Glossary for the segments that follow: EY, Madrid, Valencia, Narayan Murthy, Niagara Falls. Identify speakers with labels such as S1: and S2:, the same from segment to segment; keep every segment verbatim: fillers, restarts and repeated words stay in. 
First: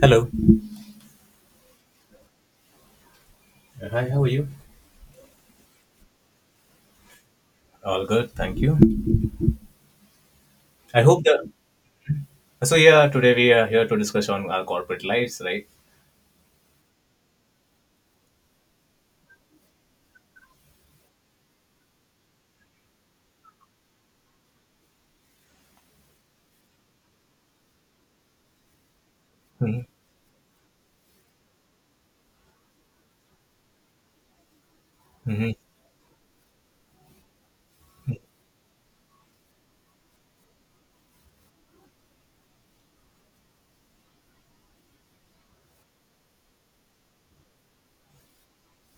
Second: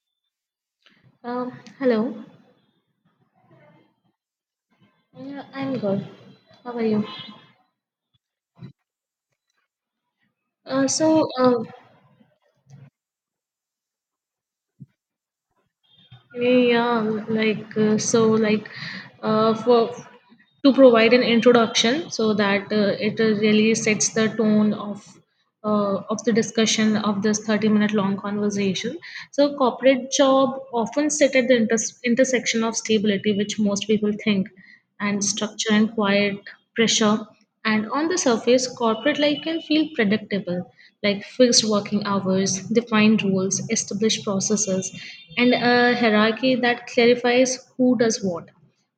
S1: Hello.
S2: Um, hello.
S1: Uh, Hi, how are you?
S2: Yeah, I'm good. How are you?
S1: All good. Thank you.
S2: Uh,
S1: I hope
S2: so,
S1: that.
S2: uh,
S1: so yeah. today we are here to discuss on our corporate lives, right?
S2: yeah, like, uh, so, like, uh, for to provide an introduction so that uh, it uh, really sets the tone of uh, of the discussion of this thirty minute long conversation. So,
S1: Mm-hmm.
S2: corporate job often sit at the inters- intersection of stability, which most people think, and
S1: hmm
S2: structure and quiet pressure. And on the surface, corporate life can feel predictable, like fixed working hours, defined rules, established processes, and a hierarchy that clarifies who does what.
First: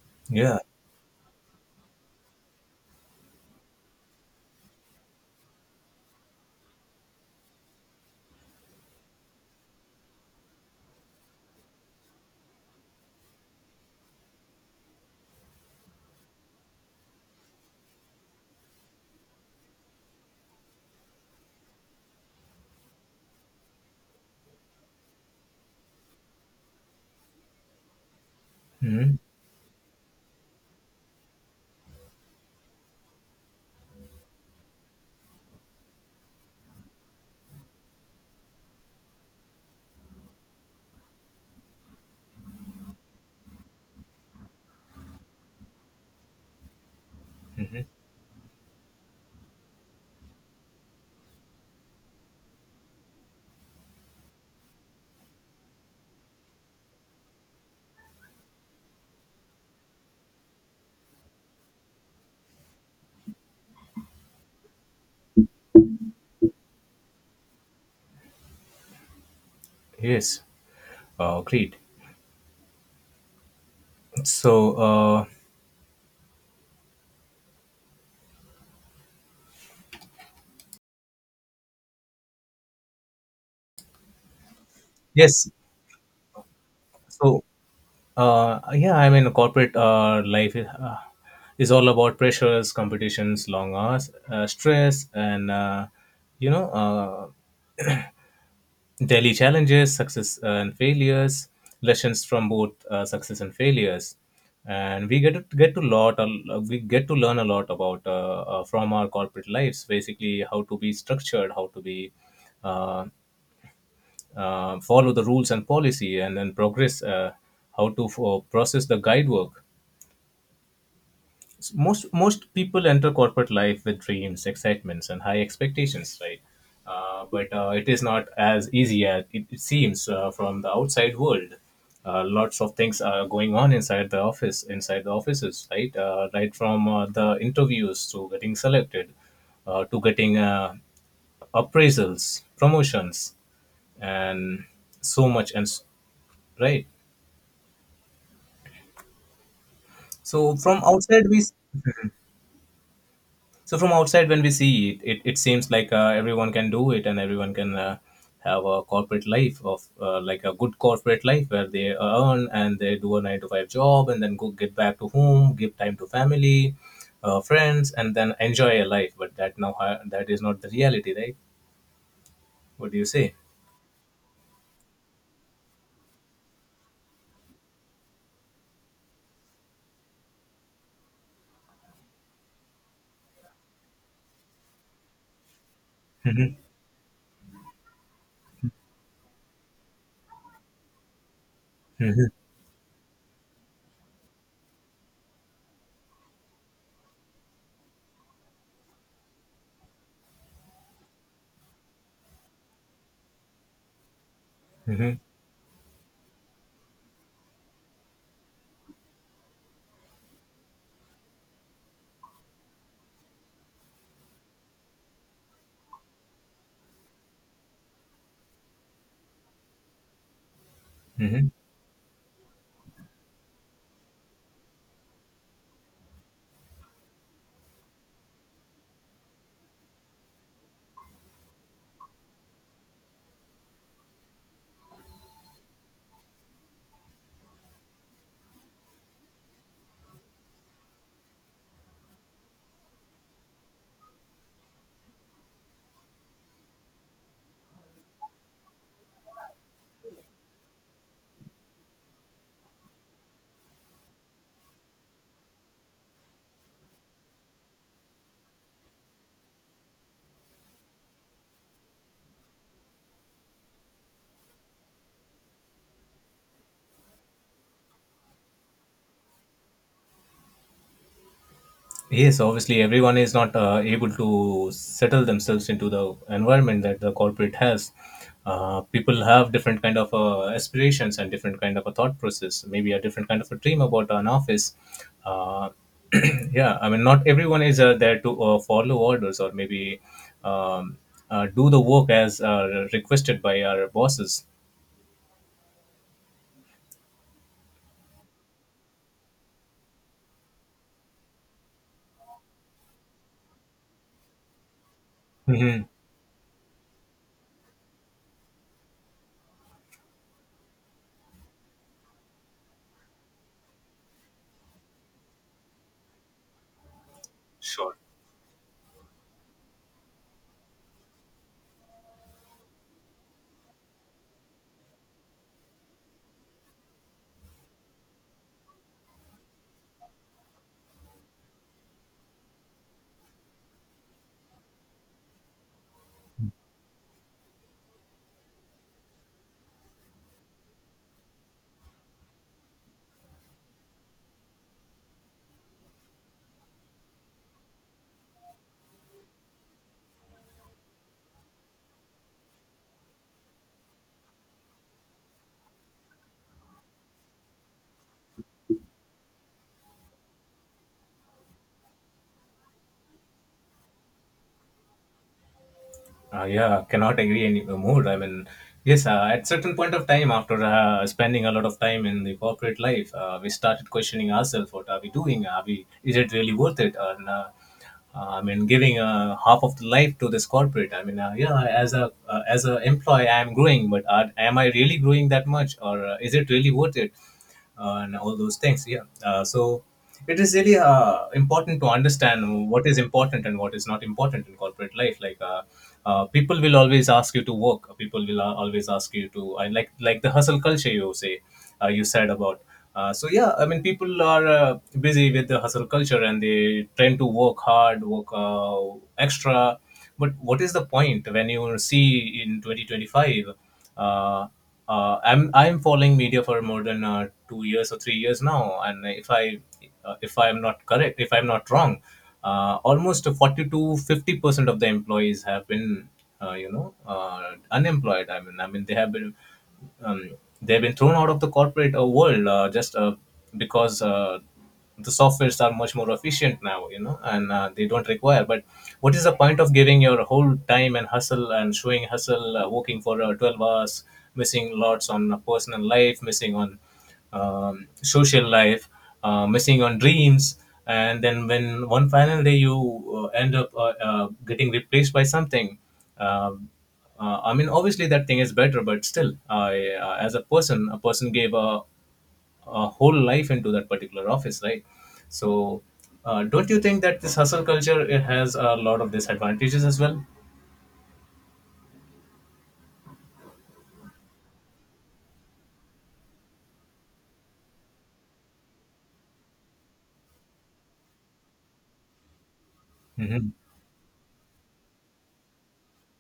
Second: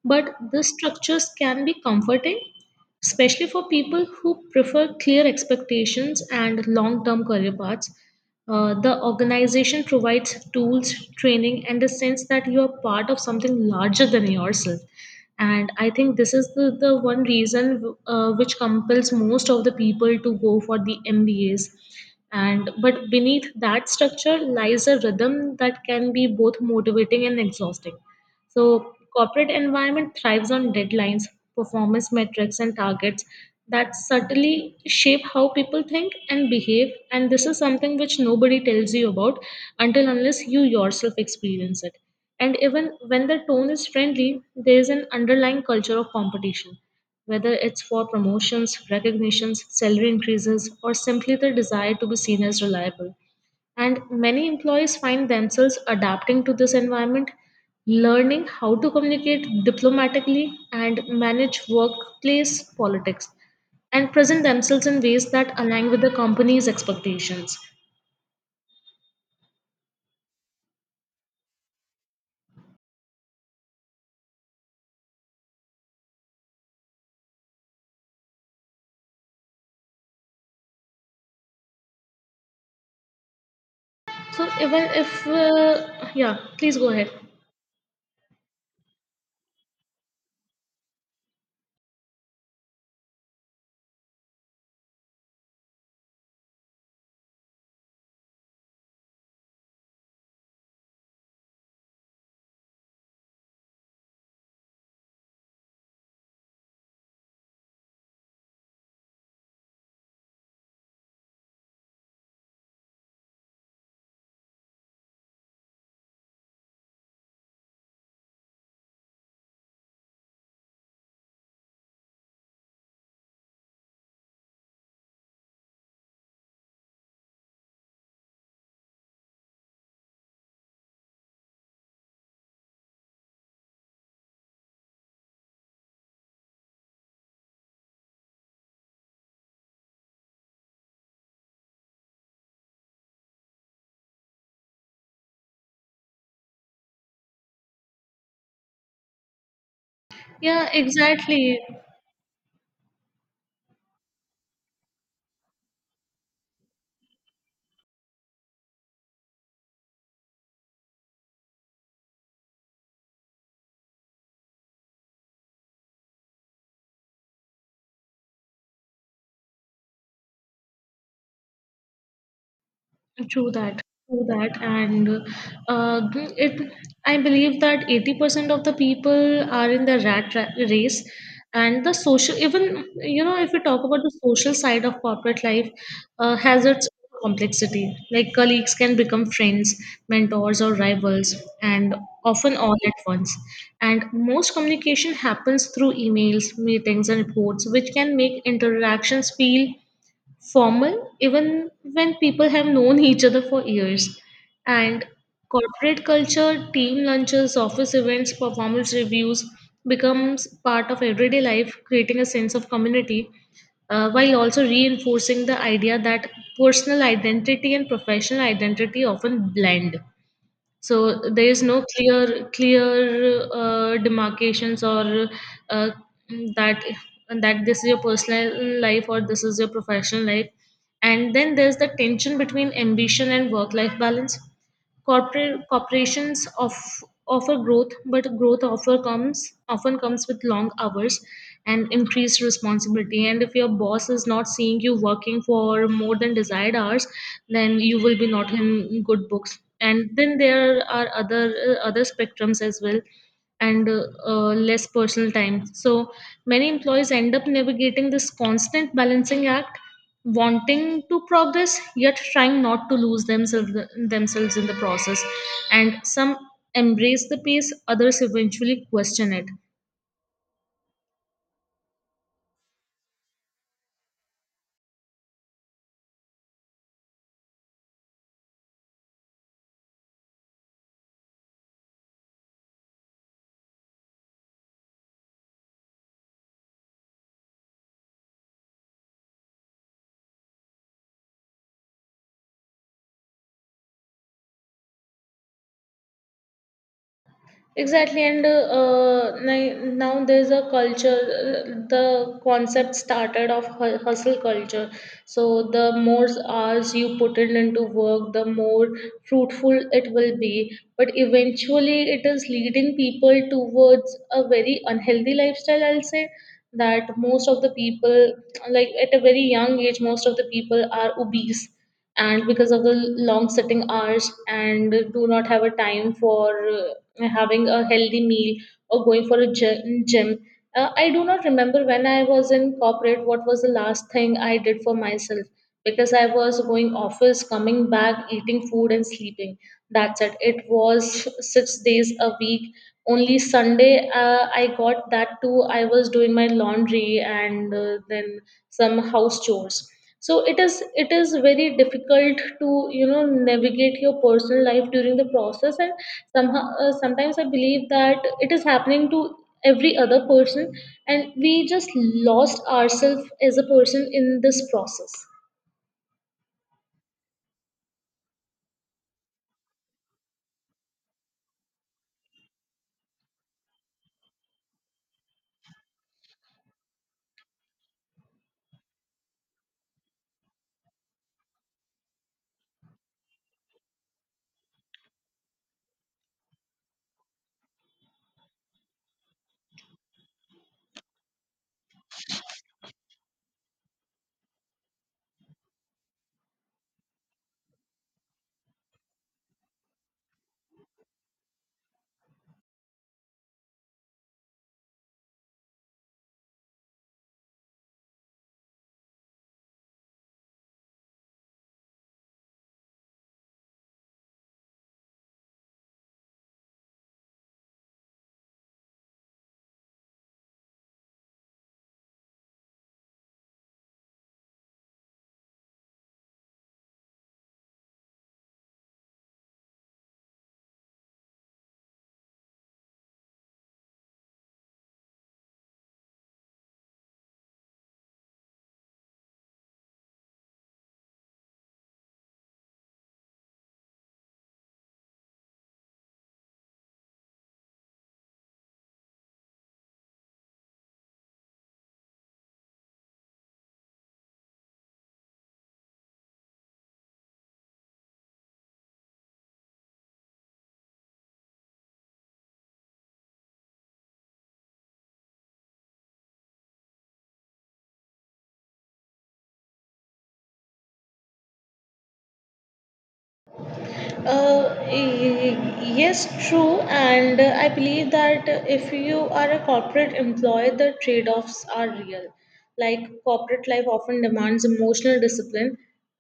S2: But
S1: Yeah.
S2: these structures can be comforting, especially for people who prefer clear expectations and long term career paths. Uh, the organization provides tools, training, and a sense that you are part of something larger than yourself. And I think this is the, the one reason, uh, which compels most of the people to go for the M B As. And but beneath that structure lies a rhythm that can be both motivating and exhausting. So
S1: Mm-hmm.
S2: corporate environment thrives on deadlines, performance metrics and targets that subtly shape how people think and behave, and this is something which nobody tells you about until unless you yourself experience it. And even when the tone is friendly, there is an underlying culture of competition, whether it's
S1: hmm
S2: for promotions, recognitions, salary increases, or simply the desire to be seen as reliable. And many employees find themselves adapting to this environment, learning how to communicate diplomatically and manage workplace politics, and present themselves in ways that align with the company's expectations.
S1: Yes. Uh, great. So uh,
S2: So, even if,
S1: yes.
S2: uh, Yeah, please go ahead.
S1: So uh, yeah. I mean, corporate uh, life is, uh, is all about pressures, competitions, long hours, uh, stress, and uh, you know uh, daily challenges, success uh, and failures, lessons from both uh, success and failures, and we get to get to lot uh, we get to learn a lot about uh, uh, from our corporate lives. Basically, how to be structured, how to be uh, uh, follow the rules and policy, and then progress. Uh, how to uh, process the guide work most most people enter corporate life with dreams, excitements, and high expectations, right? Uh, but uh, it is not as easy as it, it seems uh, from the outside world. Uh, lots of things are going on inside the office, inside the offices, right? Uh, right from uh, the interviews to getting selected uh, to getting uh, appraisals, promotions, and so much and s- right. so
S2: Yeah,
S1: from outside we
S2: exactly.
S1: So from outside, when we see it, it, it seems like uh, everyone can do it and everyone can uh, have a corporate life of uh, like a good corporate life where they earn and they do a nine to five job and then go get back to home, give time to family, uh, friends, and then enjoy a life. But that now uh, that is not the reality, right? What do you say?
S2: True that, true that, and uh, it. I believe that eighty percent of the people are in the rat ra- race, and the social. Even you know, if we talk about the social side of corporate life, uh, has its complexity. Like colleagues can become friends, mentors, or rivals, and
S1: hmm
S2: often all at once. And most communication happens through emails, meetings, and reports, which can make interactions feel formal even when people have known each other for years. And
S1: hmm
S2: corporate culture, team lunches, office events, performance reviews becomes part of everyday life, creating a sense of community, uh, while also reinforcing the idea that personal identity and professional identity often blend, so
S1: hmm
S2: there is no clear clear uh, demarcations, or uh, that that this is your personal life or this is your professional life. And then there's the tension between ambition and work life balance. Corporate corporations of, offer growth, but growth offer comes often comes with long hours and increased responsibility. And if your boss is not seeing you working for more than desired hours, then you will be not in good books. And then there are other uh, other spectrums as well, and uh, uh, less personal time. So many employees end up navigating this constant balancing act, wanting to progress yet trying not to lose themselves themselves in the process. And some embrace the pace, others eventually question it.
S1: Yes, obviously, everyone is not uh, able to settle themselves into the environment that the corporate has. Uh, people have different kind of uh, aspirations and different kind of a thought process. Maybe a different kind of a dream about an office. Uh, yeah, I mean, not everyone is uh, there to uh, follow orders or maybe um, uh, do the work as uh, requested by our bosses.
S2: Exactly, and uh, uh, ni- now there's a culture. uh, The concept started of hu- hustle culture. So
S1: hmm
S2: the more hours you put in into work, the more fruitful it will be. But eventually, it is leading people towards a very unhealthy lifestyle. I'll say that most of the
S1: Sure.
S2: people, like at a very young age, most of the people are obese, and because of the long sitting hours and do not have a time for uh, having a healthy meal or going for a gy- gym. Uh, I do not remember when I was in corporate what was the last thing I did for myself, because I was going office, coming back, eating food and sleeping. That's it. It was six days a week, only Sunday, uh, I got that too. I was doing my laundry and uh, then some house chores. So it is it is very difficult to you know navigate your personal life during the process, and somehow uh, sometimes I believe that it is happening to every other person, and we just lost ourselves as a person in this process.
S1: Uh, yeah, cannot agree any more. I mean, yes, uh, at certain point of time, after uh, spending a lot of time in the corporate life, uh, we started questioning ourselves: What are we doing? Are we? Is it really worth it? And uh, uh, I mean, giving uh, half of the life to this corporate. I mean, uh, yeah, as a uh, as a employee, I am growing, but are, am I really growing that much, or uh, is it really worth it? Uh, and all those things. Yeah. Uh, so it is really uh, important to understand what is important and what is not important in corporate life. Like uh, uh, people will always ask you to work. People will uh, always ask you to I like like the hustle culture you say uh, you said about. Uh, so yeah, I mean people are uh, busy with the hustle culture and they tend to work hard, work uh, extra. But what is the point when you see in twenty twenty-five? Uh, uh, I'm I'm following media for more than uh, two years or three years now, and if I uh, if I am not correct, if I'm not wrong, uh, almost forty to fifty percent of the employees have been uh, you know uh, unemployed. I mean, I mean they have been um, they've been thrown out of the corporate uh, world uh, just uh, because. Uh, the softwares are much more efficient now, you know, and uh, they don't require, but what is the point of giving your whole time and hustle and showing hustle, uh, working for uh, twelve hours, missing lots on uh, personal life, missing on um, social life, uh, missing on dreams, and then when one final day you uh, end up uh, uh, getting replaced by something, um, uh, I mean, obviously that thing is better, but still, I, uh, as a person, a person gave a uh, whole life into that particular office, right? So, uh, don't you think that this hustle culture, it has a lot of disadvantages as well?
S2: Uh, y- yes, true, and uh, I believe that, uh, if you are a corporate employee, the trade-offs are real. Like
S1: hmm
S2: corporate life often demands emotional discipline,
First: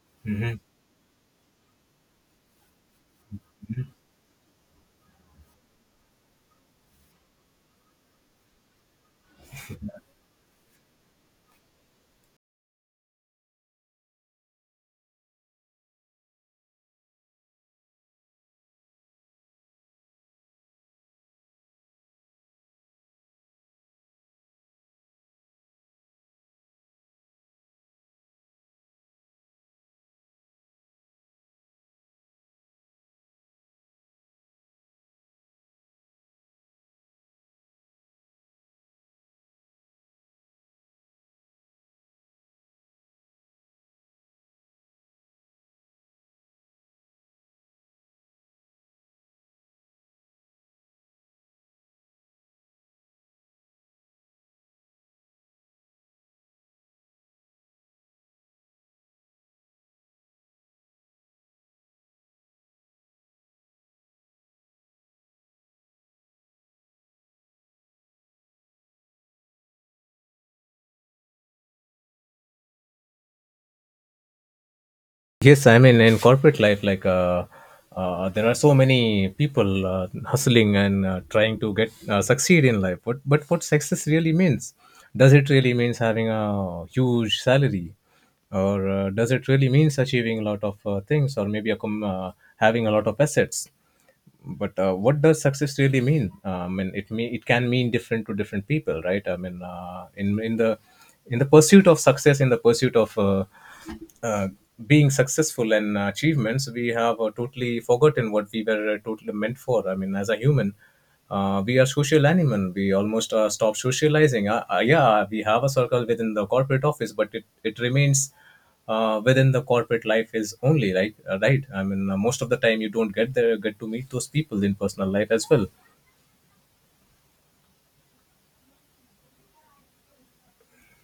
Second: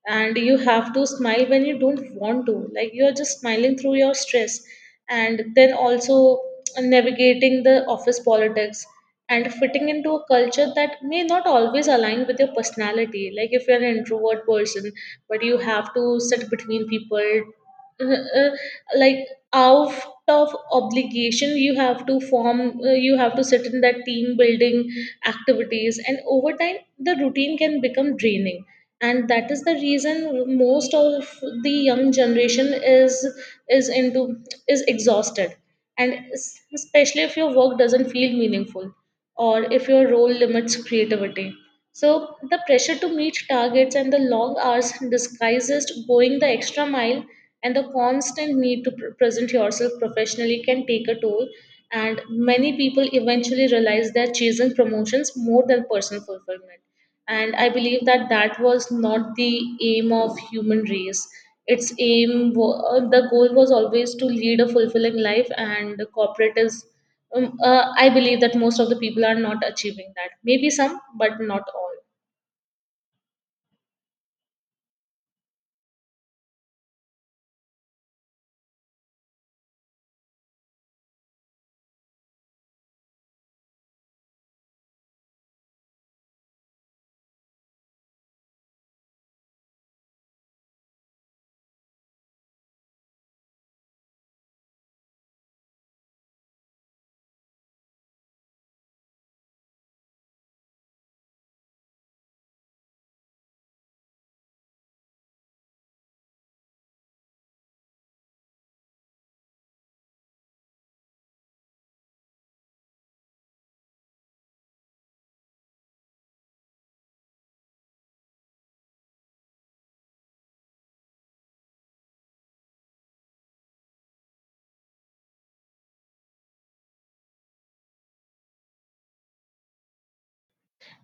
S2: and you
S1: hmm
S2: have to smile when you don't want to. Like you are just smiling through your stress, and then also navigating the office politics and fitting into a culture that may not always align with your personality. Like if you're an introvert person, but you have to sit between people, uh, uh, like out of obligation, you have to form uh, you have to sit in that team building activities. And over time, the routine can become draining, and that is the reason most of the young generation is is into is exhausted, and es- especially if your work doesn't feel meaningful, or if your role limits creativity. So the pressure to meet targets and the long hours disguises going the extra mile, and the constant need to pr- present yourself professionally can take a toll, and many people eventually realize they're chasing promotions more than personal fulfillment. And I believe that that was not the aim of human race. Its aim wa- uh, the goal was always to lead a fulfilling life, and the corporate is, um, uh, I believe that most of the people are not achieving that, maybe some but not all.
S1: Yes, I mean in corporate life, like uh, uh, there are so many people uh, hustling and uh, trying to get uh, succeed in life. What, but what success really means? Does it really means having a huge salary, or uh, does it really means achieving a lot of uh, things, or maybe a com- uh, having a lot of assets? But uh, what does success really mean? Uh, I mean, it mean it can mean different to different people, right? I mean uh, in in the in the pursuit of success, in the pursuit of uh, uh, being successful and uh, achievements, we have uh, totally forgotten what we were uh, totally meant for. I mean, as a human, uh, we are social animal, we almost uh, stop socializing. Uh, uh, yeah, we have a circle within the corporate office, but it, it remains uh, within the corporate life is only, right? Uh, right, I mean uh, most of the time you don't get there get to meet those people in personal life as well.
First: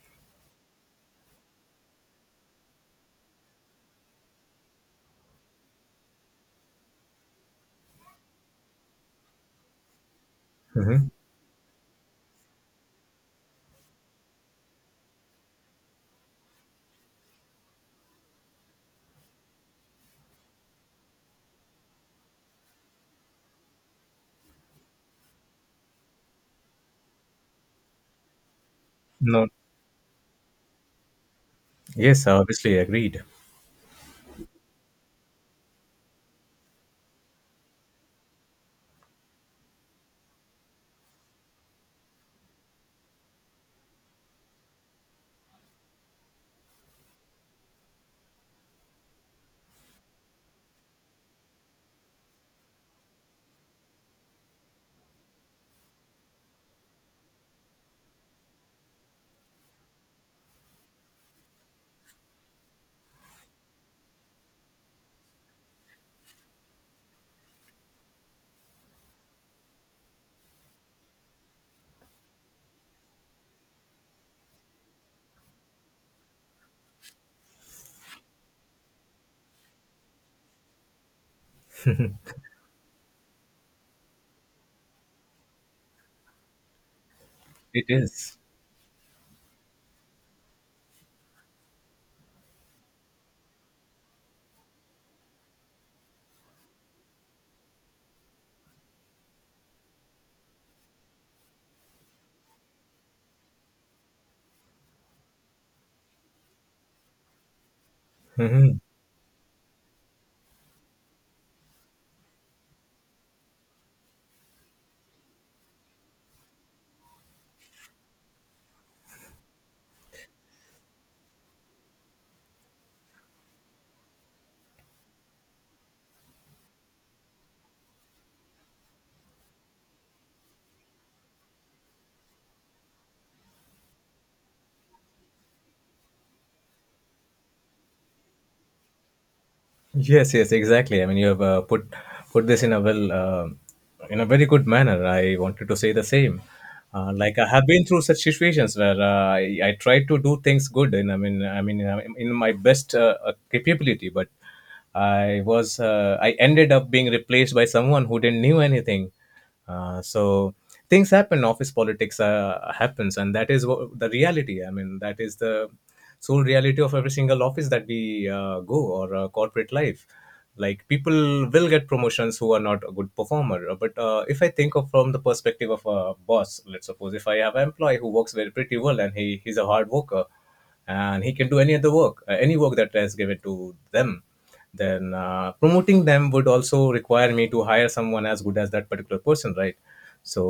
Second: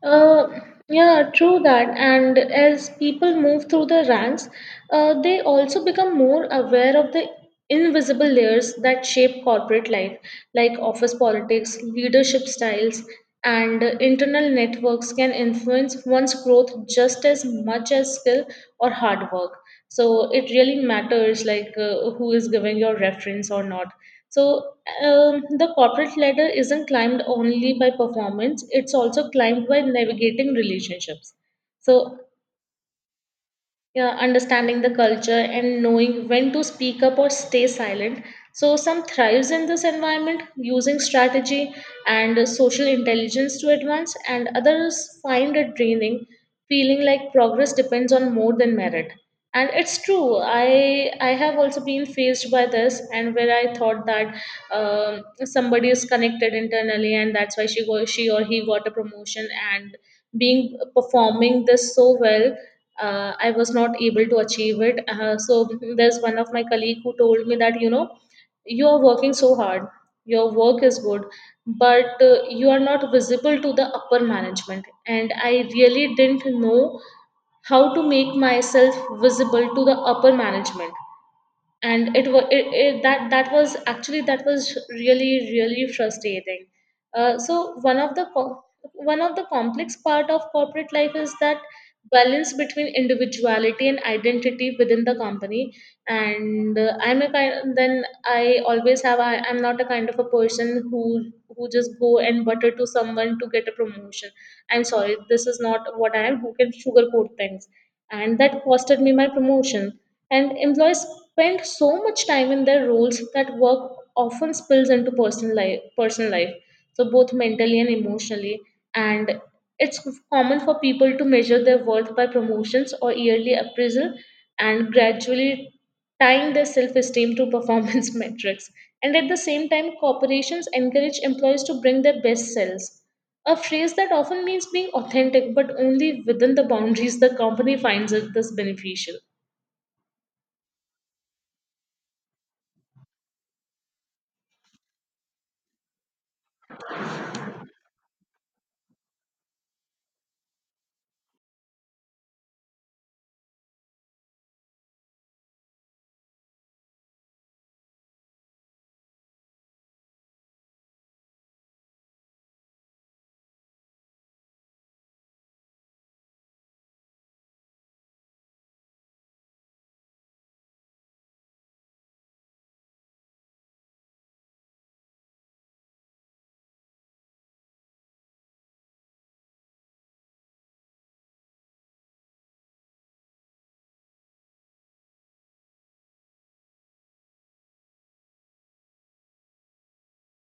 S2: Uh, yeah, true that. And as people move through the ranks, uh, they also become more aware of the invisible layers that shape corporate life, like
S1: hmm
S2: office politics, leadership styles, and internal networks can influence one's growth just as much as skill or hard work. So it really matters, like, uh, who is giving your reference or not. So, um, the corporate ladder isn't climbed only by performance, it's also
S1: no.
S2: climbed by navigating relationships. So
S1: Yes, obviously agreed.
S2: yeah, understanding the culture and knowing when to speak up or stay silent. So, some thrives in this environment using strategy and uh, social intelligence to advance, and others find it draining, feeling like progress depends on more than merit. And it's true, I, I have also been faced by this, and where I thought that um, somebody is connected internally, and that's why she, go, she or he got a promotion, and being performing this so well, uh, I was not able to achieve it. Uh, so there's one of my colleague who told me that you know you are working so hard, your work is good, but uh, you are not visible to the upper management. And I really didn't know how to make myself visible to the upper management. And it was it, it, that that was actually that was really really frustrating. Uh, so
S1: It
S2: one of the
S1: is.
S2: co- one of the complex part of corporate life is that balance between individuality and identity within the company. And uh, I'm a kind then I always have I, I'm not a kind of a person who who just go and butter to someone to get a promotion. I'm sorry, this is not what I am, who can sugarcoat things, and that
S1: Mhm.
S2: costed me my promotion. And employees spend so much time in their roles that work often spills into personal life personal life, so both mentally and emotionally. And it's common for people to measure their worth by promotions or yearly appraisal, and gradually tying their self-esteem to performance metrics. And at the same time, corporations encourage employees to bring their best selves, a phrase that often means being authentic but only within the boundaries the company finds it this beneficial.
S1: Yes, yes, exactly. I mean, you have uh, put put this in a well, uh, in a very good manner. I wanted to say the same. Uh, like I have been through such situations where uh, I, I tried to do things good, and I mean, I mean, uh, in my best uh, uh, capability, but I was uh, I ended up being replaced by someone who didn't knew anything. Uh, so things happen, office politics uh, happens, and that is what the reality. I mean, that is the sole reality of every single office that we uh, go or uh, corporate life. Like people will get promotions who are not a good performer. Uh, but uh, if I think of from the perspective of a boss, let's suppose if I have an employee who works very pretty well and he he's a hard worker, and he can do any other work, uh, any work that is given to them, then uh, promoting them would also require me to hire someone as good as that particular person, right? So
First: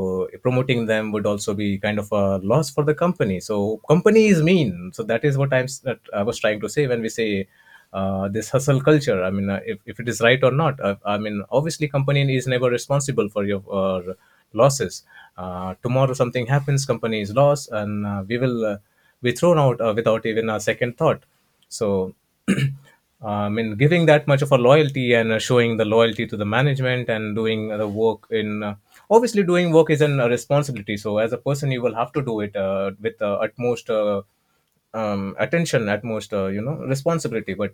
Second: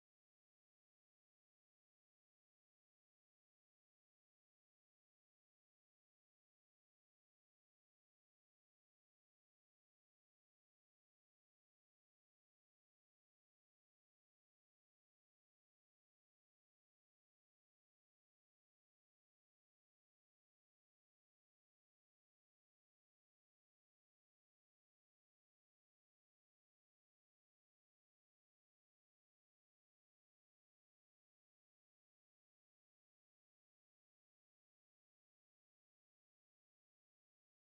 S1: promoting them would also be kind of a loss for the company. So company is mean, so that is what i'm s- that I was trying to say when we say uh, this hustle culture. I mean uh, if, if it is right or not. I, I mean, obviously company is never responsible for your uh, losses. Uh, tomorrow something happens, company is lost, and uh, we will uh, be thrown out uh, without even a second thought. So I mean, giving that much of a loyalty and uh, showing the loyalty to the management and doing the work in uh, obviously doing work is an, a responsibility. So as a person, you will have to do it uh, with uh, utmost uh, um, attention, utmost uh, you know responsibility. But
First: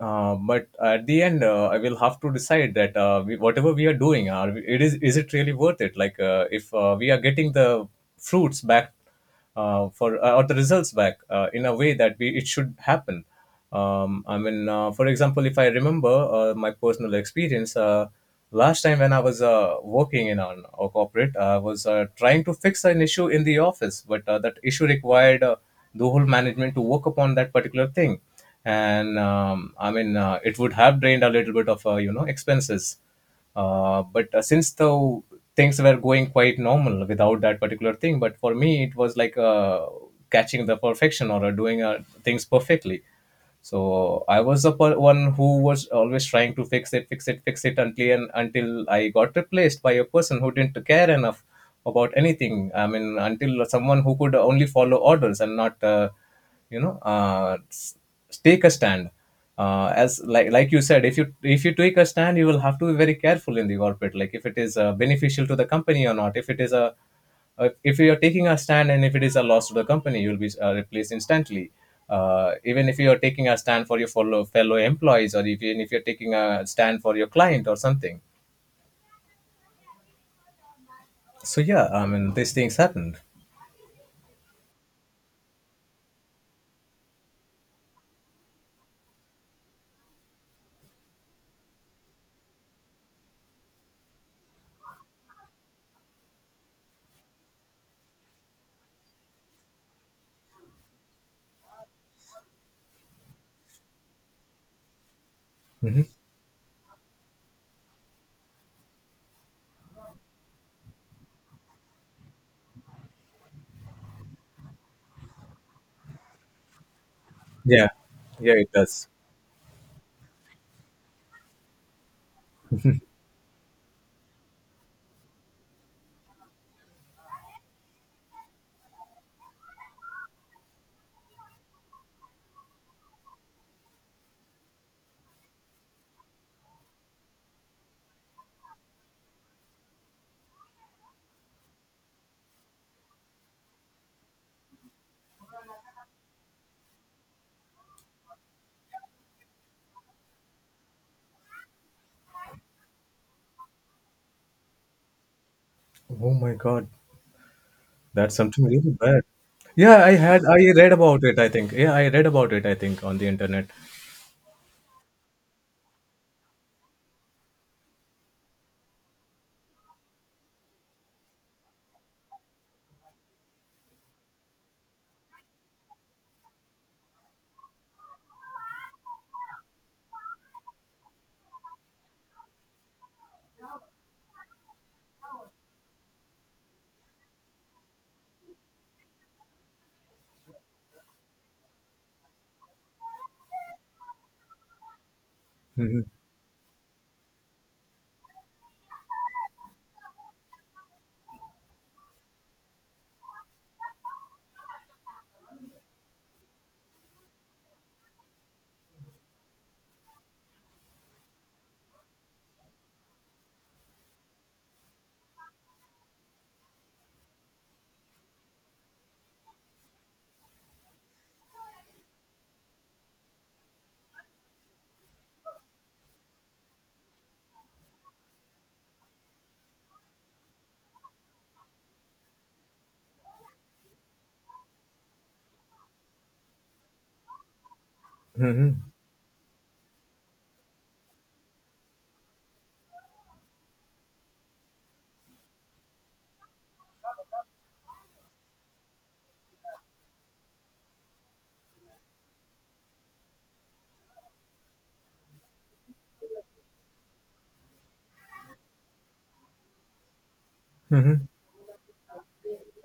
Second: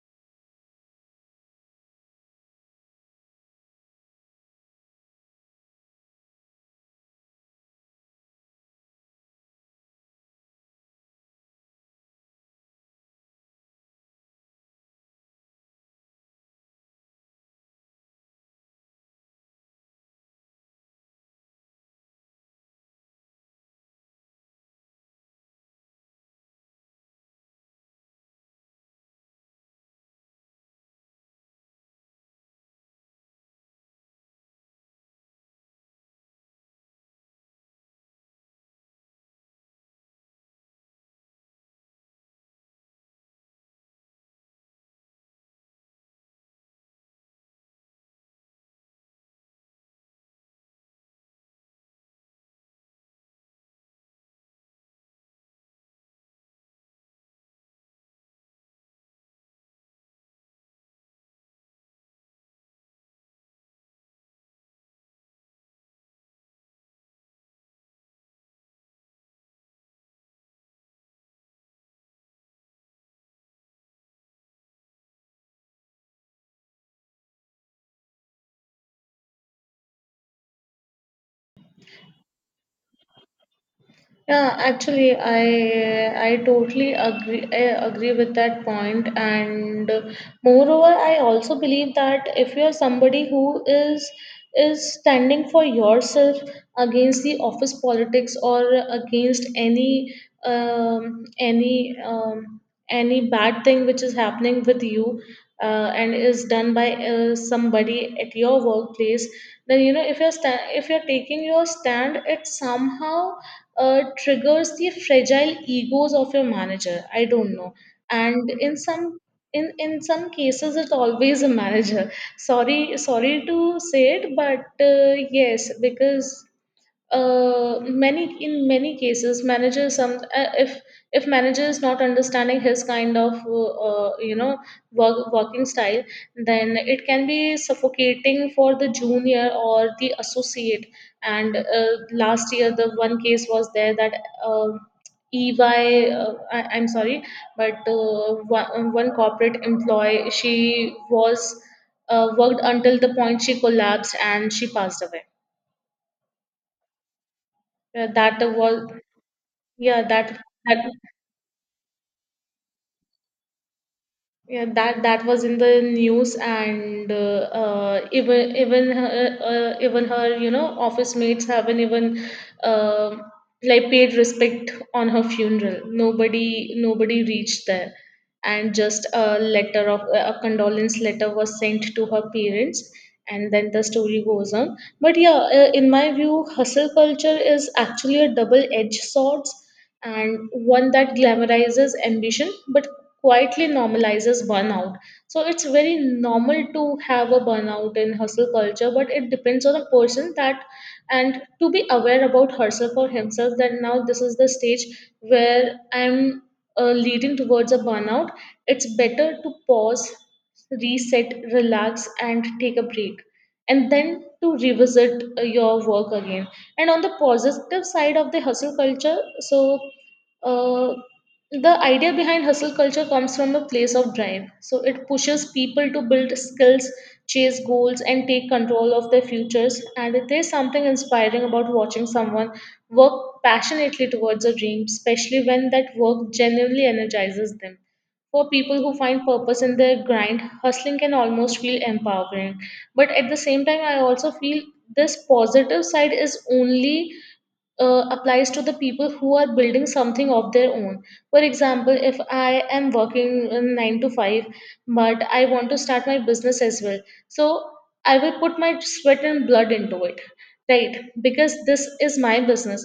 S1: uh, but at the end, uh, I will have to decide that uh, we, whatever we are doing, are we, it is is it really worth it? Like uh, if uh, we are getting the fruits back uh, for uh, or the results back uh, in a way that we, it should happen. Um, I mean, uh, for example, if I remember uh, my personal experience, uh, last time when I was uh, working in an, a corporate, I was uh, trying to fix an issue in the office, but uh, that issue required uh, the whole management to work upon that particular thing. And um, I mean uh, it would have drained a little bit of uh, you know expenses, uh, but uh, since the things were going quite normal without that particular thing, but for me it was like uh, catching the perfection or uh, doing uh, things perfectly. So I was the per- one who was always trying to fix it, fix it, fix it, until and until I got replaced by a person who didn't care enough about anything. I mean, until someone who could only follow orders and not uh, you know uh, s- take a stand. Uh, as like like you said, if you if you take a stand, you will have to be very careful in the corporate, like if it is uh, beneficial to the company or not. If it is a uh, if you are taking a stand and if it is a loss to the company, you will be uh, replaced instantly. Uh, even if you are taking a stand for your fellow fellow employees, or even if you're taking a stand for your client or something. So yeah, I mean these things happened.
S2: Yeah, actually, I I totally agree, I agree with that point. And moreover, I also believe that if you are somebody who is is standing for yourself against the office politics, or against any um, any um, any bad thing which is happening with you, uh, and is done by uh, somebody at your workplace, then, you know if you're sta- if you're taking your stand, it somehow uh, triggers the fragile egos of your manager. I don't know.
S1: Yeah,
S2: And
S1: yeah, it
S2: in
S1: does.
S2: some in in some cases, it's always a manager. Sorry, sorry to say it, but uh, yes, because uh, many in many cases, manager, some uh, if if manager is not understanding his kind of uh, uh, you know work, working style, then it can be suffocating for the junior or the associate. And uh, last year, the one case was there, that uh, E Y, uh, I, I'm sorry, but uh, one, one corporate employee, she was uh, worked until the point she collapsed and she passed away.
S1: Oh my god.
S2: Uh,
S1: That's
S2: that
S1: something
S2: was
S1: really bad. Yeah,
S2: Yeah,
S1: I
S2: that
S1: had I
S2: that
S1: read about it, I think. Yeah, I read about it, I think, on the internet.
S2: yeah, that that was in the news, and uh, uh, even even her, uh, uh, even her you know office mates haven't even uh, like paid respect on her funeral. Nobody nobody reached there, and just a letter of a condolence letter was sent to her parents, and then the story goes on. But yeah, uh, in my view, hustle culture is actually a double-edged sword and one that glamorizes ambition but quietly normalizes burnout. So it's very
S1: hmm
S2: normal to have a burnout in hustle culture, but it depends on a person that and to be aware about herself or himself that now this is the stage where I'm uh, leading towards a burnout. It's better to pause, reset, relax, and take a break. And then to revisit uh, your work again. And on the positive side of the hustle culture, so uh. The idea behind hustle culture comes from a place of drive. So it pushes people to build skills, chase goals, and take control of their futures. And there's something inspiring about watching someone work passionately towards a dream, especially when that work genuinely energizes them. For people who find purpose in their grind, hustling can almost feel empowering. But at the same time, I also feel this positive side is only uh, applies to the people who are building something of their own. For example, if I am working in nine to five, but I want to start my business as well. So I will put my sweat and blood into it, right? Because this is my business.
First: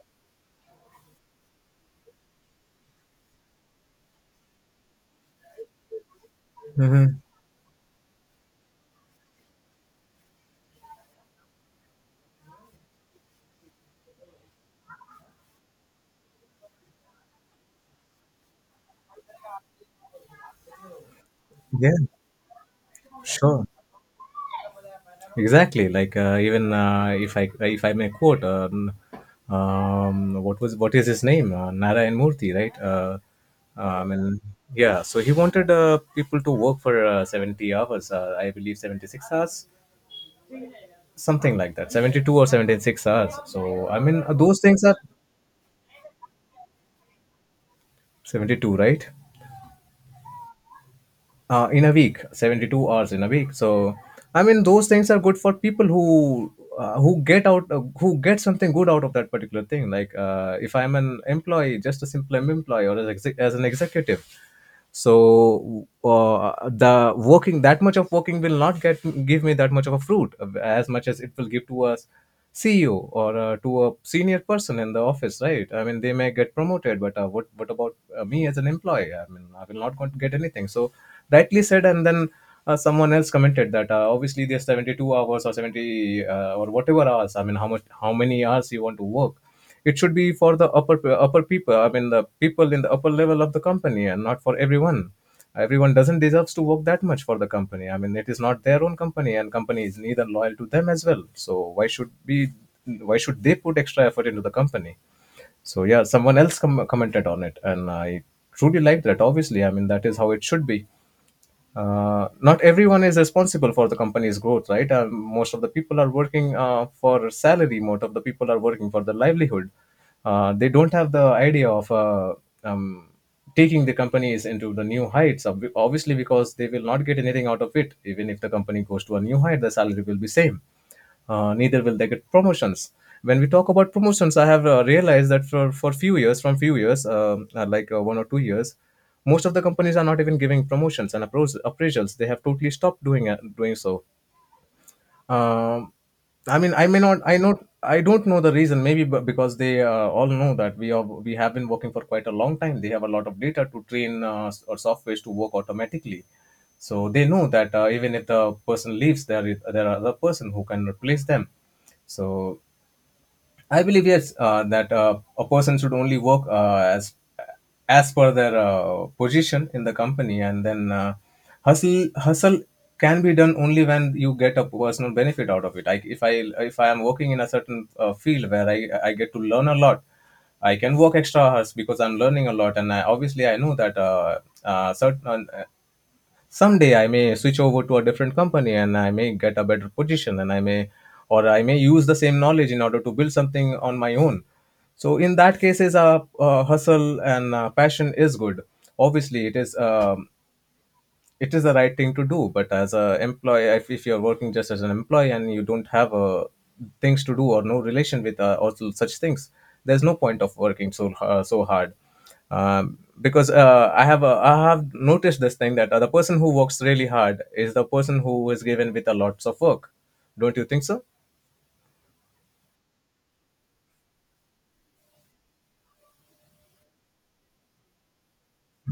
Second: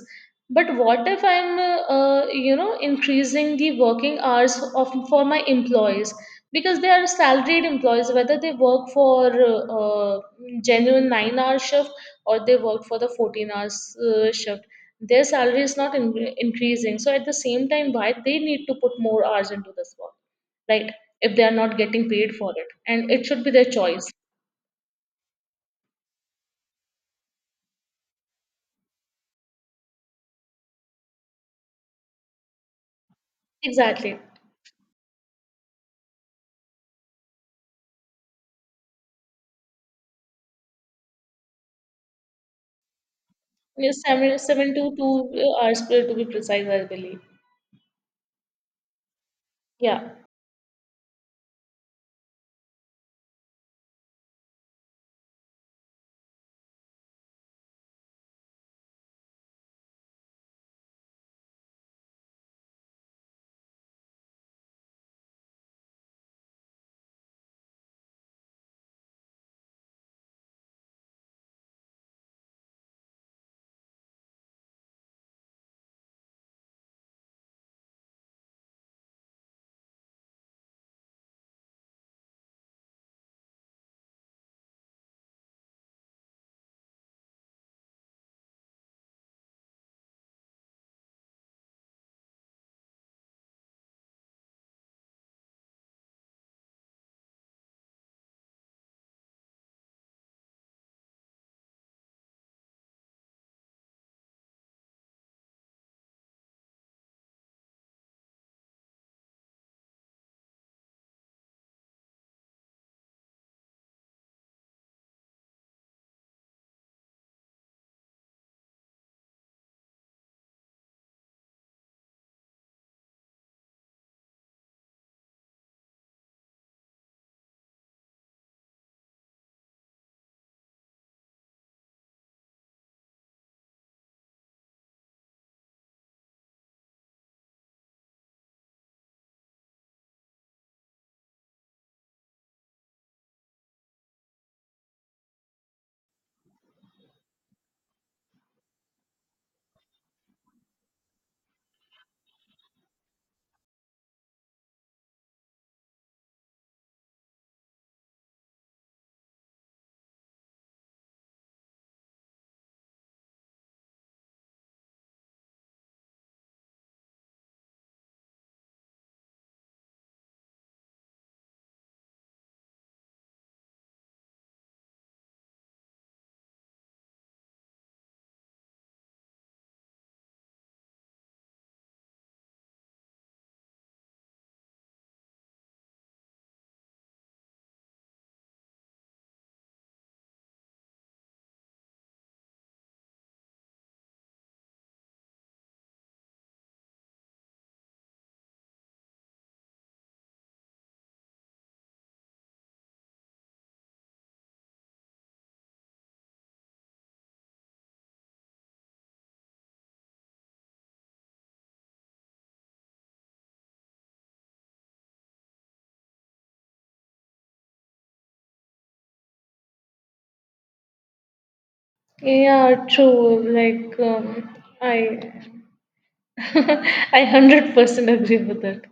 S2: But what if I'm, uh, uh, you know, increasing the working hours of for my employees because they
S1: hmm
S2: are salaried employees, whether they work for uh, uh, genuine nine-hour shift or they work for the fourteen-hours uh, shift, their salary is not in- increasing. So at the same time, why they need to put more hours into this work, right, if they are not
S1: Yeah,
S2: getting paid for it? And it should be
S1: sure.
S2: their choice.
S1: Exactly. Like uh, even uh, if I if I may quote um, um what was what is his name? Uh, Narayan Murthy, right? Uh, uh, I
S2: Exactly.
S1: mean, yeah. So he wanted uh, people to work for uh, seventy hours, uh, I believe seventy-six hours, something like that. seventy-two or seventy-six hours. So I
S2: Yes,
S1: mean, uh,
S2: seven,
S1: those
S2: seven
S1: things
S2: to
S1: are
S2: two uh, hours per- to be precise, I believe.
S1: seventy-two, right?
S2: Yeah.
S1: Uh, in a week, seventy-two hours in a week. So I mean, those things are good for people who uh, who get out uh, who get something good out of that particular thing. Like uh, if I'm an employee, just a simple employee, or as, exe- as an executive, so uh, the working that much of working will not get give me that much of a fruit uh, as much as it will give to a CEO or uh, to a senior person in the office, right? I mean, they may get promoted, but uh, what what about uh, me as an employee? I mean, I will not going to get anything. So rightly said. And then uh, someone else commented that uh, obviously there's seventy-two hours or seventy, uh, or whatever hours. I mean, how much how many hours you want to work, it should be for the upper upper people. I mean, the people in the upper level of the company, and not for everyone. Everyone doesn't deserves to work that much for the company. I mean, it is not their own company, and company is neither loyal to them as well. So why should be why should they put extra effort into the company? So yeah, someone else com- commented on it, and I truly liked that. Obviously, I mean, that is how it should be. Uh, not everyone is responsible for the company's growth, right? Uh, most of the people are working uh, for salary. Most of the people are working for the livelihood. Uh, they don't have the idea of uh, um, taking the companies into the new heights. ob- Obviously, because they will not get anything out of it. Even if the company goes to a new height, the salary will be same. Uh, neither will they get promotions. When we talk about promotions, I have uh, realized that for for few years from few years, um, uh, like uh, one or two years, most of the companies are not even giving promotions and appros- appraisals. They have totally stopped doing uh, doing so. um, I mean, I may not, I not, I don't know the reason. Maybe b- because they uh, all know that we are, we have been working for quite a long time. They have a lot of data to train uh, s- or softwares to work automatically. So they know that uh, even if the person leaves, there is there are other person who can replace them. So I believe yes, uh, that uh, a person should only work uh, as as per their uh, position in the company, and then uh, hustle hustle can be done only when you get a personal benefit out of it. Like if I if I am working in a certain uh, field where I I get to learn a lot, I can work extra hours because I'm learning a lot, and I, obviously I know that uh, uh, certain someday I may switch over to a different company and I may get a better position, and I may or I may use the same knowledge in order to build something on my own. So in that cases, uh, uh, hustle and uh, passion is good. Obviously, it is. Um it is the right thing to do. But as a employee, if, if you're working just as an employee and you don't have uh, things to do or no relation with uh, also such things, there's no point of working so uh, so hard. Um, because uh, i have a, I have noticed this thing that uh, the person who works really hard is the person who is given with a lots of work. Don't you think so?
S2: Yeah, true. like um, I I one hundred percent agree with it.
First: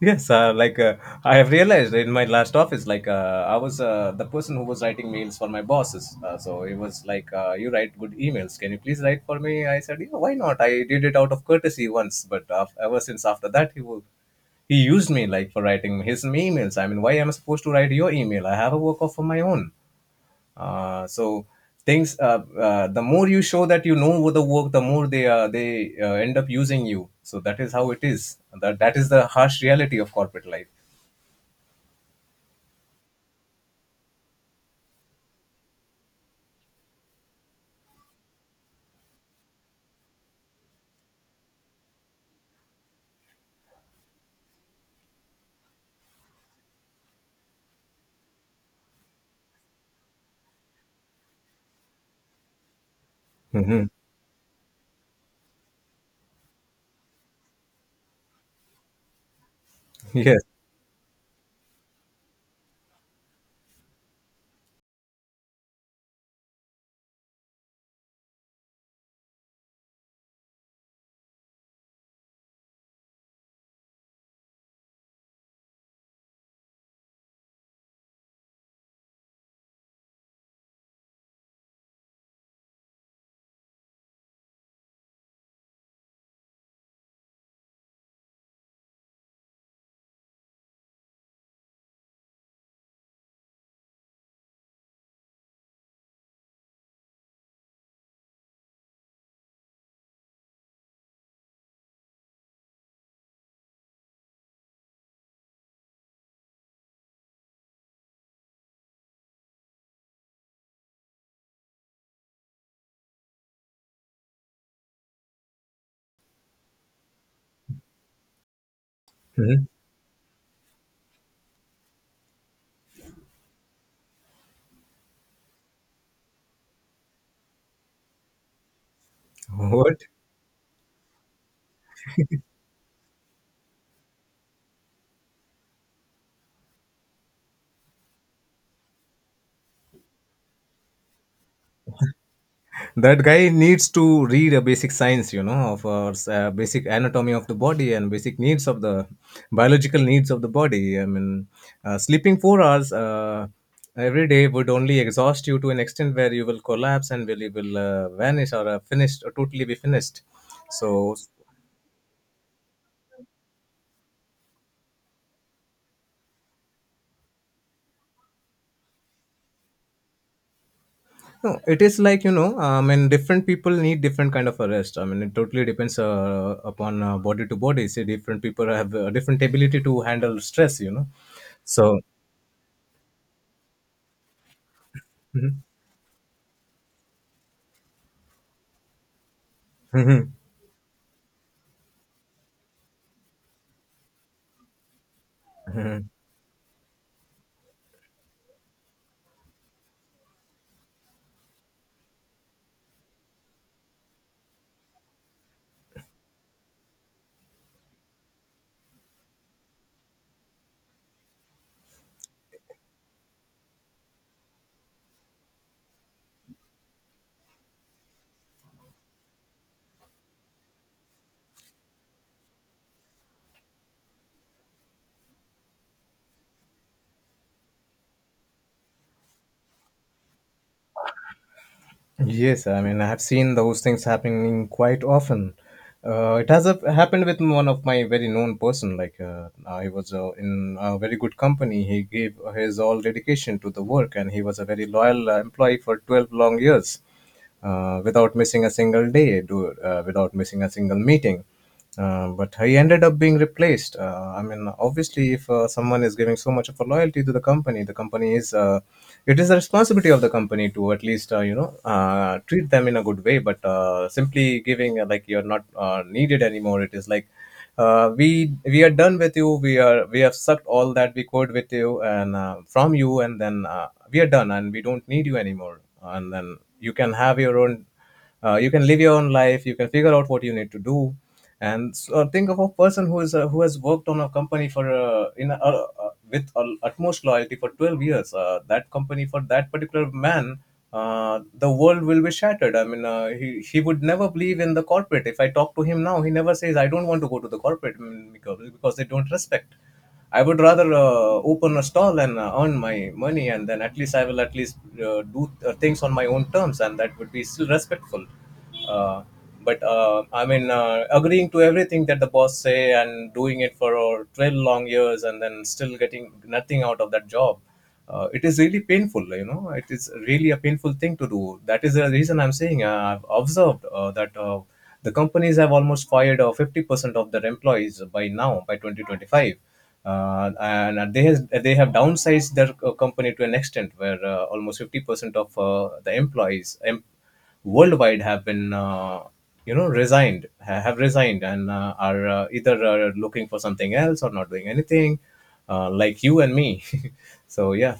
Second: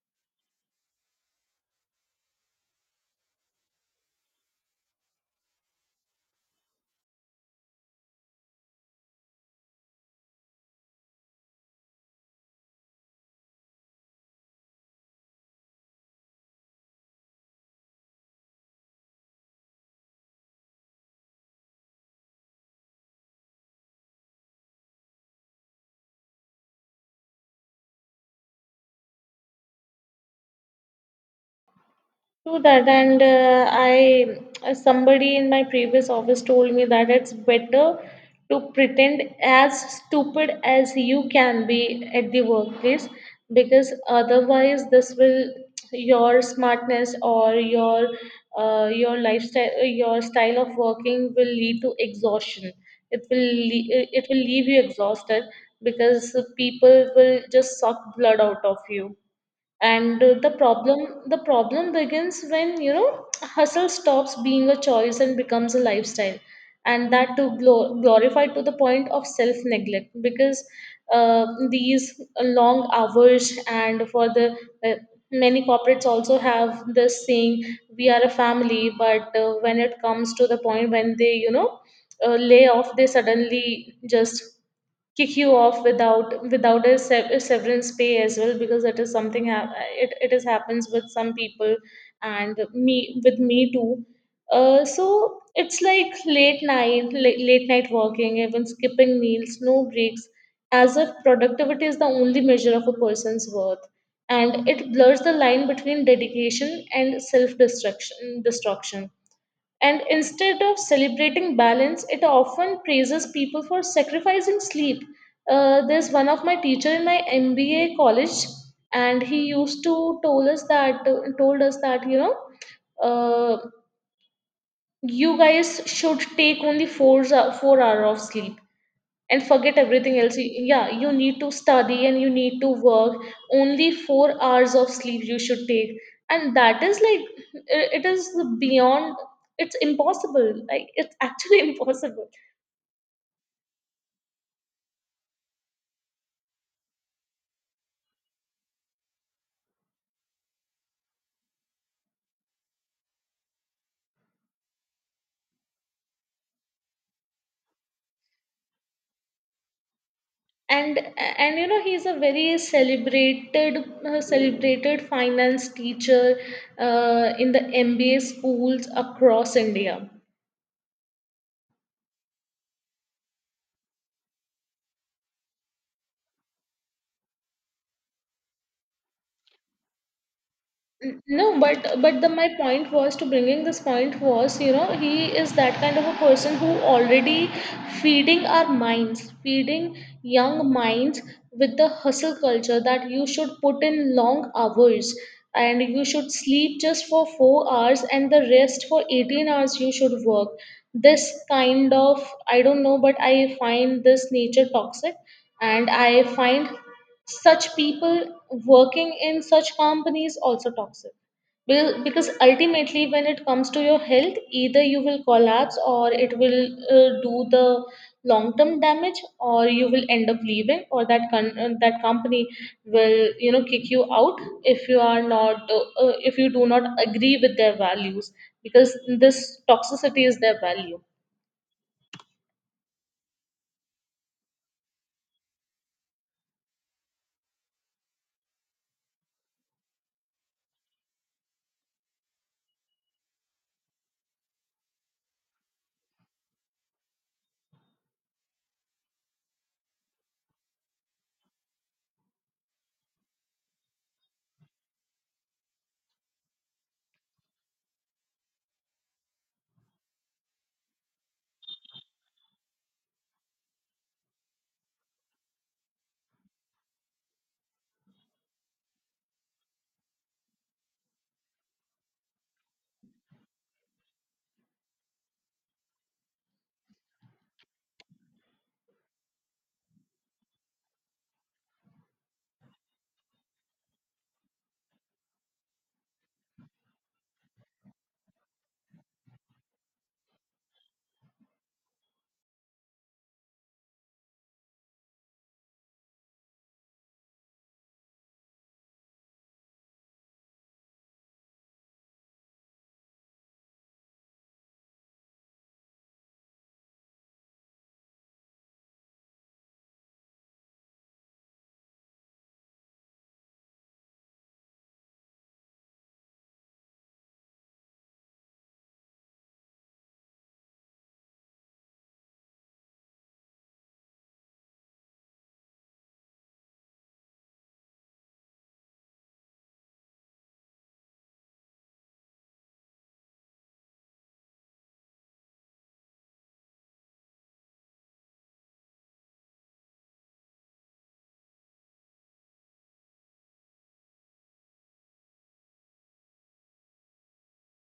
S1: Yes, uh, like uh, I have realized in my last office, like uh, I was uh, the person who was writing mails for my bosses. Uh, so it was like, uh, you write good emails. Can you please write for me? I said, yeah, why not? I did it out of courtesy once, but af ever since after that, he would he used me like for writing his emails. I mean, why am I supposed to write your email? I have a work of my own. Uh, so things uh, uh, The more you show that you know the work, the more they uh, they uh, end up using you. So that is how it is. That that is the harsh reality of corporate life.
S2: True that, and uh, I uh, somebody in my previous office told me that it's better to pretend as stupid as you can be at the workplace, because otherwise this will, your smartness or your uh, your lifestyle, uh, your style of working will lead to exhaustion. It will
S1: hmm
S2: le- it will leave you exhausted because people will just suck blood out of you. And uh,
S1: Yes.
S2: the problem the problem begins when you know hustle stops being a choice and becomes a lifestyle, and that to glo- glorify to the point of self neglect. Because uh, these long hours and for the uh, many corporates also have this saying, we are a family. But uh, when it comes to the point when they you know uh, lay off, they suddenly just kick you off without without a sever- severance pay as well. Because it is something hap- it, it is happens with some people, and me with me too. Uh, so it's like late night, late, late night working, even skipping meals, no breaks, as if productivity is the only measure of a person's worth. And it blurs the line between dedication and self destruction destruction. And instead of celebrating balance, it often praises people for sacrificing sleep. Uh, there's one of my teacher in my M B A college, and he
S1: hmm
S2: used to told us that told us that you know uh, you guys should take only four hou- four hour of sleep and forget
S1: What?
S2: everything else. Y- Yeah, you need to study and you need to work. Only four hours of sleep you should take, and that is like i- it is beyond. It's impossible. Like it's actually impossible.
S1: That guy needs to read a basic science, you know, of uh, s- uh, basic anatomy of the body and basic needs of the biological needs of the body. I mean, uh, sleeping four hours uh, every day would only exhaust you to an extent where you will collapse and will you will uh, vanish or uh, finished or totally be finished.
S2: And
S1: So
S2: and you know he's a very celebrated uh, celebrated finance teacher uh, in the M B A schools across India.
S1: no, it is like, you know, I mean, different people need different kind of a rest. I mean, it totally depends uh, upon uh, body to body. See, different people have uh, different ability to handle stress, you know.
S2: N- No, but
S1: So.
S2: but the my point was to bringing this point was you know he is
S1: Mhm.
S2: that kind of a person who already feeding our minds, feeding
S1: Mhm.
S2: young minds with the hustle culture, that you should put in long hours and you should sleep just for four hours and the rest for eighteen hours you should work. This kind of, I don't know, but I find this nature toxic, and I find such people working in such companies also toxic. Well, because ultimately when it comes to your health, either you will collapse or it will uh, do the long term damage, or you will end up leaving or that con- uh, that company will you know kick you out if you are not uh, uh, if you do not agree with their values, because this toxicity is their value.
S1: Yes, I mean, I have seen those things happening quite often. Uh, it has uh, happened with one of my very known person. Like uh, I was uh, in a very good company. He gave his all dedication to the work, and he was a very loyal uh, employee for twelve long years. Uh, without missing a single day, do uh, without missing a single meeting. Uh, but he ended up being replaced. Uh, I mean, obviously, if uh, someone is giving so much of a loyalty to the company, the company is uh, it is the responsibility of the company to at least uh, you know uh, treat them in a good way. But uh, simply giving uh, like you're not uh, needed anymore, it is like uh, we we are done with you. We are we have sucked all that we could with you and uh, from you, and then uh, we are done and we don't need you anymore, and then you can have your own uh, you can live your own life, you can figure out what you need to do. And so think of a person who is uh, who has worked on a company for uh, in a, a, with uh, utmost loyalty for twelve years. Uh, that company, for that particular man, uh, the world will be shattered. I mean, uh, he, he would never believe in the corporate. If I talk to him now, he never says, I don't want to go to the corporate mm, because because they don't respect. I would rather uh, open a stall and uh, earn my money, and then at least I will at least uh, do uh, things on my own terms, and that would be still respectful. Uh, but uh, I mean uh, Agreeing to everything that the boss say and doing it for uh, twelve long years and then still getting nothing out of that job, uh, it is really painful, you know. It is really a painful thing to do. That is the reason I'm saying uh, I've observed uh, that uh, the companies have almost fired uh, fifty percent of their employees by now by twenty twenty-five. Uh, and they has, they have downsized their uh, company to an extent where uh, almost fifty percent of uh, the employees em- worldwide have been uh, you know resigned ha- have resigned and uh, are uh, either uh, looking for something else or not doing anything, uh, like you and me. So yeah.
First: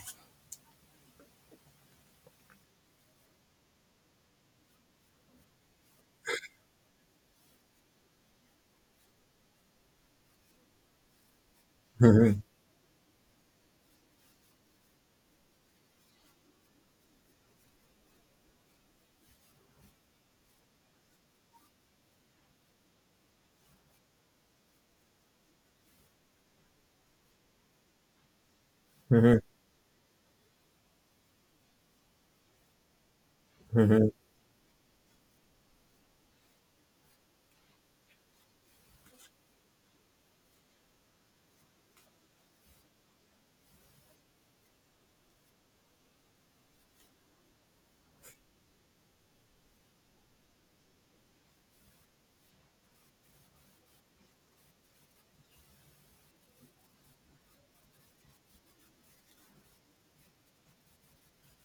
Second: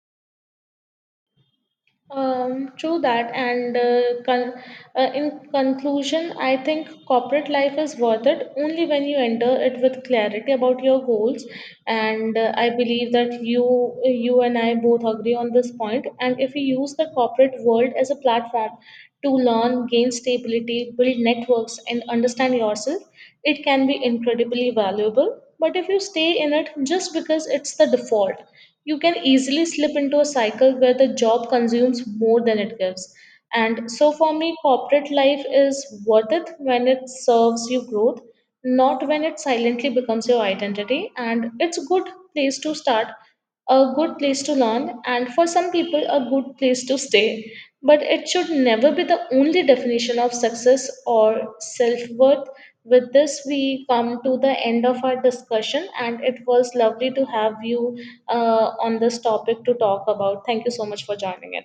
S2: Um, true that, and uh, con- uh, in conclusion, I think corporate life is worth it only when you enter it with clarity about your goals. And uh, I believe that you, you and I both agree on this point. And if we use the corporate world as a platform to learn, gain stability, build networks, and understand yourself, it can be incredibly valuable. But if you stay in it just because it's the default, you can
S1: Mhm.
S2: easily slip into a cycle where the job consumes more than it gives. And so, for me, corporate life is worth it when it serves you growth, not when it silently becomes your identity. And it's a good place to start a good place to learn, and for some people, a good place to stay. But it should never be the only definition of success or self worth. With this, we come to the end of our discussion, and it was lovely to have you uh, on this topic to talk about. Thank you so much for joining in.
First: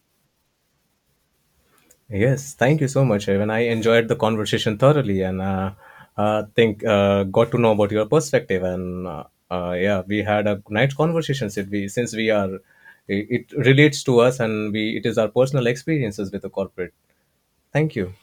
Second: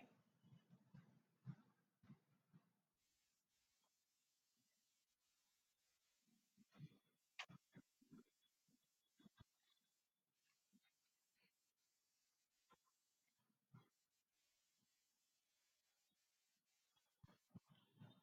S1: Yes, thank you so much, Evan. I enjoyed the conversation thoroughly, and uh, uh, think uh, got to know about your perspective, and uh, uh, yeah, we had a nice conversation. Since we since we are, it it relates to us, and we it is our personal experiences with the corporate. Thank you.